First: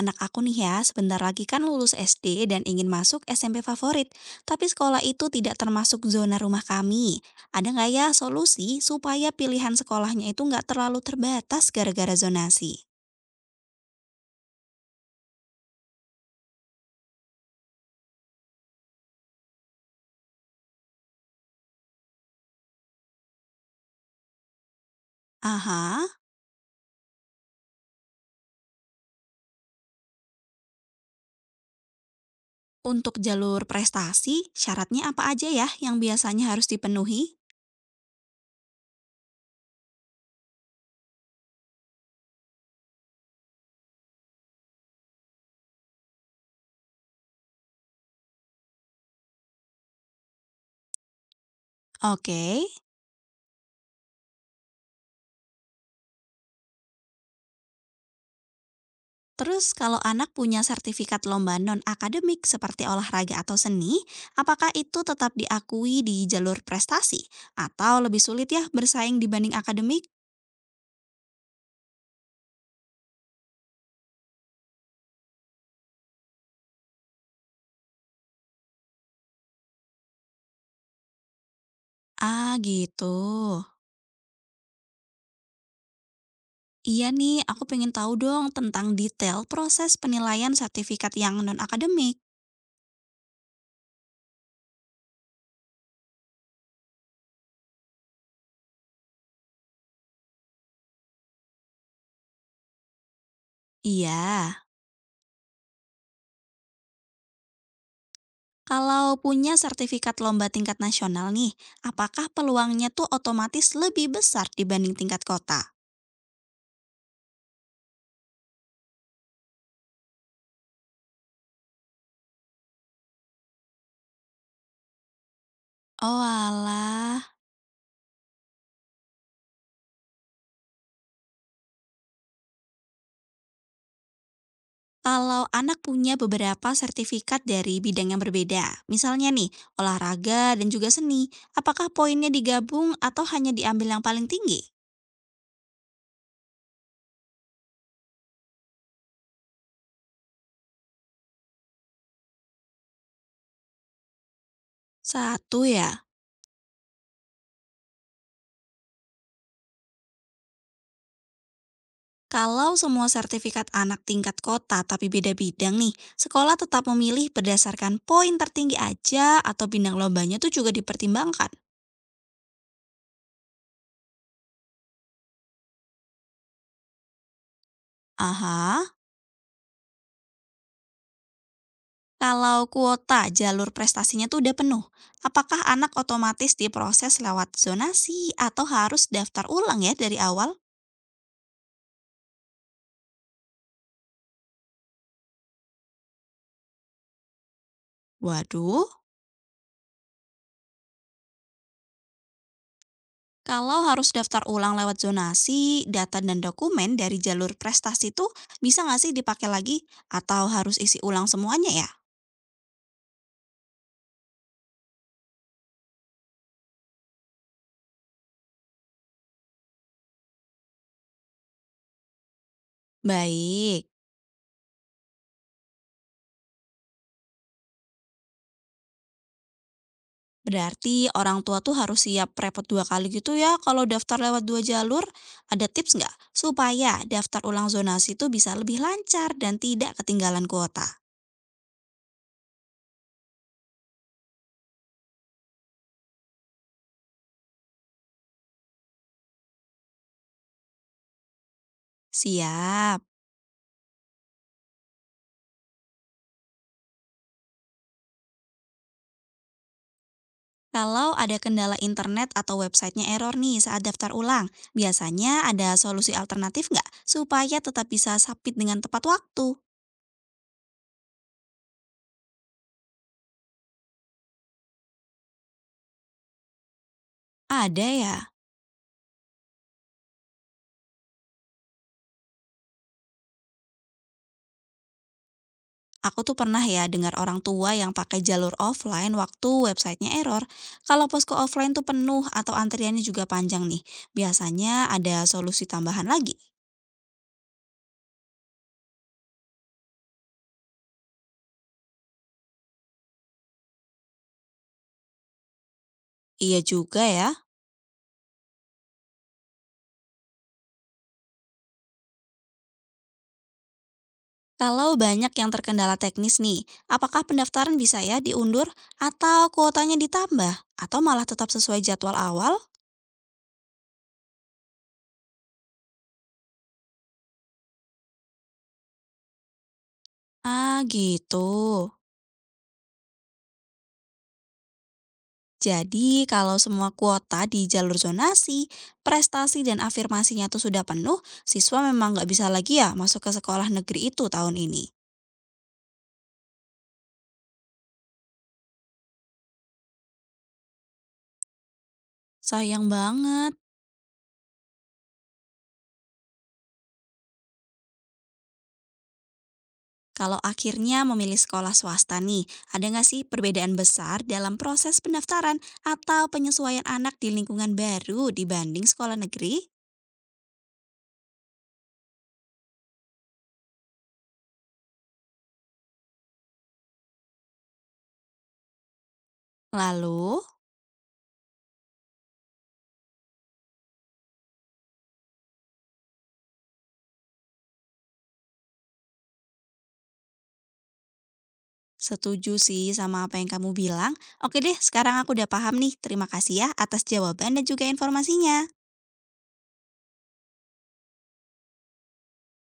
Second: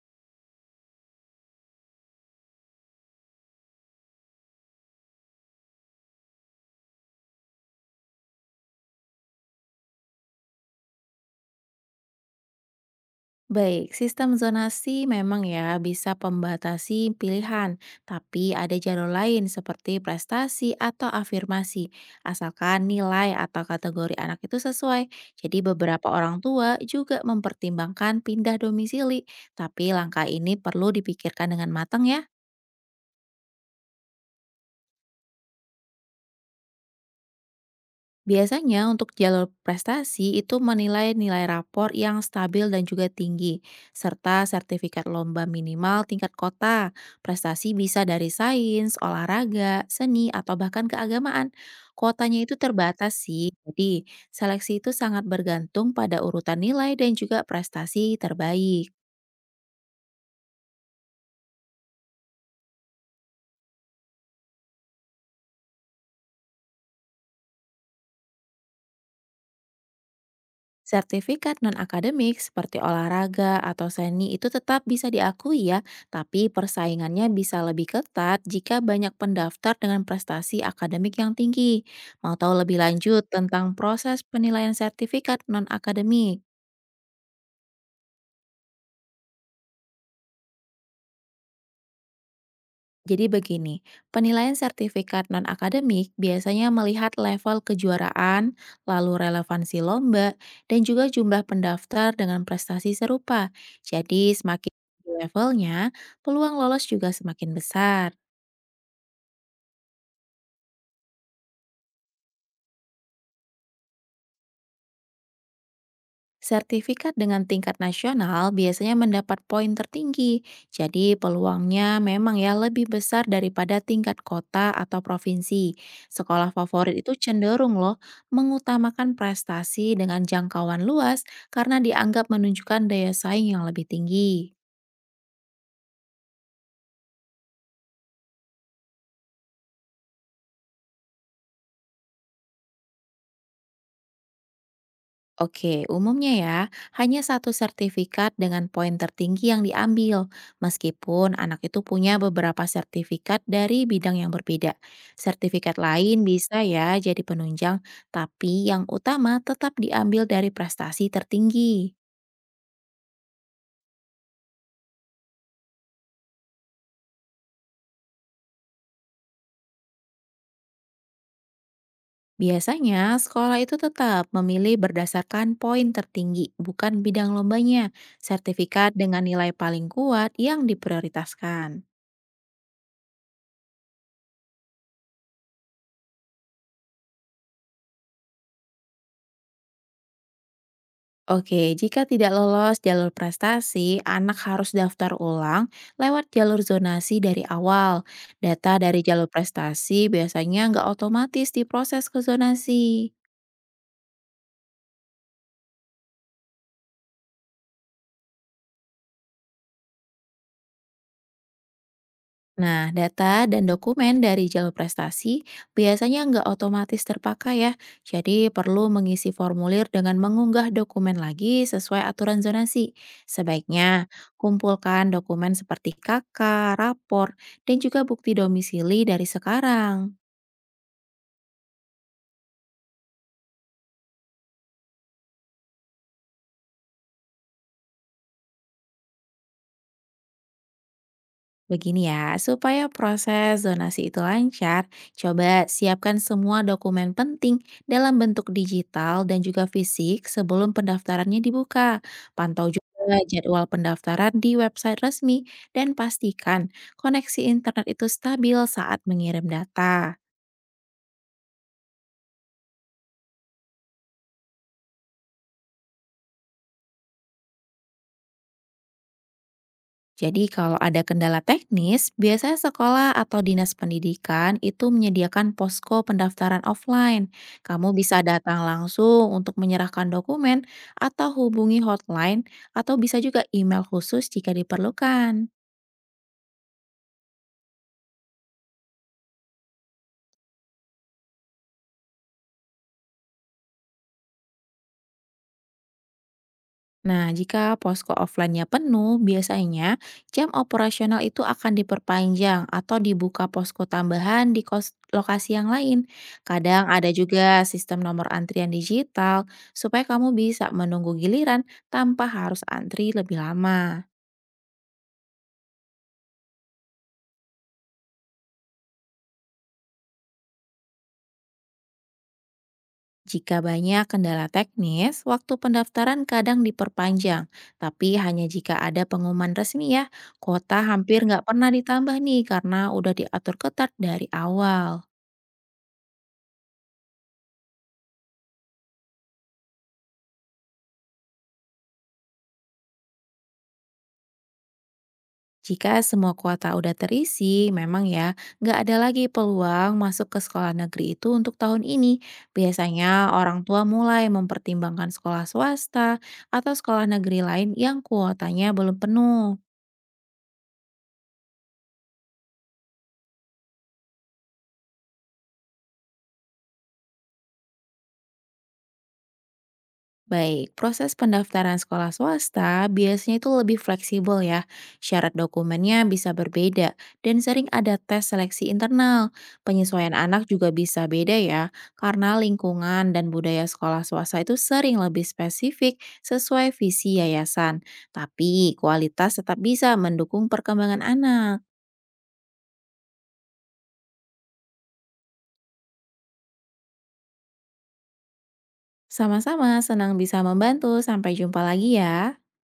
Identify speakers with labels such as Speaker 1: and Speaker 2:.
Speaker 1: Anak aku nih ya, sebentar lagi kan lulus SD dan ingin masuk SMP favorit, tapi sekolah itu tidak termasuk zona rumah kami. Ada nggak ya solusi supaya pilihan sekolahnya itu nggak terlalu terbatas gara-gara zonasi?
Speaker 2: Baik, sistem zonasi memang ya bisa pembatasi pilihan, tapi ada jalur lain seperti prestasi atau afirmasi, asalkan nilai atau kategori anak itu sesuai. Jadi beberapa
Speaker 1: Aha,
Speaker 2: orang tua juga mempertimbangkan pindah domisili, tapi langkah ini perlu dipikirkan dengan matang ya.
Speaker 1: untuk jalur prestasi, syaratnya apa aja ya yang biasanya harus dipenuhi?
Speaker 2: Biasanya untuk jalur prestasi itu menilai nilai rapor yang stabil dan juga tinggi, serta sertifikat lomba minimal tingkat kota. Prestasi bisa dari sains, olahraga, seni, atau bahkan keagamaan.
Speaker 1: Oke.
Speaker 2: Kuotanya itu terbatas sih, jadi seleksi itu sangat bergantung pada urutan nilai dan juga prestasi terbaik.
Speaker 1: Terus kalau anak punya sertifikat lomba non-akademik seperti olahraga atau seni, apakah itu tetap diakui di jalur prestasi? Atau lebih sulit ya bersaing dibanding akademik?
Speaker 2: Sertifikat non-akademik seperti olahraga atau seni itu tetap bisa diakui ya, tapi persaingannya bisa lebih ketat jika banyak pendaftar dengan prestasi akademik yang tinggi. Mau
Speaker 1: Ah
Speaker 2: tahu lebih
Speaker 1: gitu.
Speaker 2: lanjut tentang proses penilaian sertifikat non-akademik?
Speaker 1: Iya nih, aku pengen tahu dong tentang detail proses penilaian sertifikat yang non-akademik.
Speaker 2: Jadi begini, penilaian sertifikat non-akademik biasanya melihat level kejuaraan, lalu relevansi lomba, dan juga jumlah pendaftar dengan prestasi serupa.
Speaker 1: Iya,
Speaker 2: Jadi semakin tinggi levelnya, peluang lolos juga semakin besar.
Speaker 1: kalau punya sertifikat lomba tingkat nasional nih, apakah peluangnya tuh otomatis lebih besar dibanding tingkat kota?
Speaker 2: Sertifikat dengan tingkat nasional biasanya mendapat poin tertinggi, jadi peluangnya memang ya lebih besar daripada tingkat kota atau provinsi.
Speaker 1: Oh
Speaker 2: Sekolah favorit itu
Speaker 1: alah,
Speaker 2: cenderung loh mengutamakan prestasi dengan jangkauan luas karena dianggap menunjukkan daya saing yang lebih tinggi.
Speaker 1: kalau anak punya beberapa sertifikat dari bidang yang berbeda, misalnya nih olahraga dan juga seni, apakah poinnya digabung atau hanya diambil yang paling tinggi?
Speaker 2: Oke, umumnya ya, hanya satu sertifikat dengan poin tertinggi yang diambil, meskipun anak itu punya beberapa sertifikat dari bidang yang berbeda.
Speaker 1: Satu
Speaker 2: Sertifikat
Speaker 1: ya,
Speaker 2: lain bisa ya jadi penunjang, tapi yang utama tetap diambil dari prestasi tertinggi.
Speaker 1: kalau semua sertifikat anak tingkat kota tapi beda bidang nih, sekolah tetap memilih berdasarkan poin tertinggi aja atau bintang lombanya tuh juga dipertimbangkan.
Speaker 2: Biasanya, sekolah itu tetap memilih berdasarkan poin tertinggi, bukan bidang lombanya.
Speaker 1: Aha,
Speaker 2: Sertifikat dengan nilai paling kuat yang diprioritaskan.
Speaker 1: kalau kuota jalur prestasinya tuh udah penuh, apakah anak otomatis diproses lewat zonasi atau harus daftar ulang ya dari awal?
Speaker 2: Oke, jika tidak lolos jalur prestasi, anak harus daftar ulang lewat jalur zonasi dari awal. Data
Speaker 1: Waduh,
Speaker 2: dari jalur prestasi biasanya nggak otomatis diproses ke zonasi.
Speaker 1: kalau harus daftar ulang lewat zonasi, data dan dokumen dari jalur prestasi itu bisa nggak sih dipakai lagi? Atau harus isi ulang semuanya ya?
Speaker 2: Nah, data dan dokumen dari jalur prestasi biasanya nggak otomatis terpakai ya, jadi perlu mengisi formulir dengan mengunggah dokumen lagi sesuai aturan zonasi.
Speaker 1: Baik,
Speaker 2: Sebaiknya kumpulkan dokumen seperti KK, rapor, dan juga bukti domisili dari sekarang.
Speaker 1: berarti orang tua tuh harus siap repot dua kali gitu ya kalau daftar lewat dua jalur. Ada tips nggak supaya daftar ulang zonasi itu bisa lebih lancar dan tidak ketinggalan kuota?
Speaker 2: Begini ya, supaya proses donasi itu lancar, coba siapkan semua dokumen penting dalam bentuk digital dan juga fisik sebelum pendaftarannya dibuka. Pantau juga
Speaker 1: Siap.
Speaker 2: jadwal pendaftaran di website resmi dan pastikan koneksi internet itu stabil saat mengirim data.
Speaker 1: Kalau ada kendala internet atau websitenya error nih saat daftar ulang, biasanya ada solusi alternatif nggak supaya tetap bisa submit dengan tepat waktu?
Speaker 2: Jadi kalau ada kendala teknis, biasanya sekolah atau dinas pendidikan itu menyediakan posko pendaftaran offline. Kamu
Speaker 1: Ada ya.
Speaker 2: bisa datang langsung untuk menyerahkan dokumen atau hubungi hotline atau bisa juga email khusus jika diperlukan.
Speaker 1: Aku tuh pernah ya dengar orang tua yang pakai jalur offline waktu websitenya error. Kalau posko offline tuh penuh atau antriannya juga panjang nih. Biasanya ada solusi tambahan lagi.
Speaker 2: Nah, jika posko offline-nya penuh, biasanya jam operasional itu akan diperpanjang atau dibuka posko tambahan di kos lokasi yang lain.
Speaker 1: Iya
Speaker 2: Kadang
Speaker 1: juga
Speaker 2: ada
Speaker 1: ya.
Speaker 2: juga sistem nomor antrian digital supaya kamu bisa menunggu giliran tanpa harus antri lebih lama.
Speaker 1: Kalau banyak yang terkendala teknis nih, apakah pendaftaran bisa ya diundur atau kuotanya ditambah atau malah tetap sesuai jadwal awal?
Speaker 2: Jika banyak kendala teknis, waktu pendaftaran kadang diperpanjang, tapi hanya jika ada pengumuman resmi ya. Kota
Speaker 1: Ah,
Speaker 2: hampir
Speaker 1: gitu.
Speaker 2: nggak pernah ditambah nih karena udah diatur ketat dari awal.
Speaker 1: Jadi, kalau semua kuota di jalur zonasi, prestasi dan afirmasinya tuh sudah penuh, siswa memang nggak bisa lagi ya masuk ke sekolah negeri itu tahun ini.
Speaker 2: Jika semua kuota udah terisi, memang ya nggak ada lagi peluang masuk ke sekolah negeri itu untuk tahun ini.
Speaker 1: Sayang
Speaker 2: Biasanya
Speaker 1: banget.
Speaker 2: orang tua mulai mempertimbangkan sekolah swasta atau sekolah negeri lain yang kuotanya belum penuh.
Speaker 1: Kalau akhirnya memilih sekolah swasta nih, ada nggak sih perbedaan besar dalam proses pendaftaran atau penyesuaian anak di lingkungan baru dibanding sekolah negeri?
Speaker 2: Baik, proses pendaftaran sekolah swasta biasanya itu lebih fleksibel ya. Syarat dokumennya bisa berbeda dan sering ada tes seleksi internal. Penyesuaian
Speaker 1: Lalu,
Speaker 2: anak juga bisa beda ya, karena lingkungan dan budaya sekolah swasta itu sering lebih spesifik sesuai visi yayasan. Tapi kualitas tetap bisa mendukung perkembangan anak.
Speaker 1: setuju sih sama apa yang kamu bilang? Oke deh, sekarang aku udah paham nih. Terima kasih ya atas jawaban dan juga informasinya.
Speaker 2: Sama-sama senang bisa membantu, sampai jumpa lagi ya.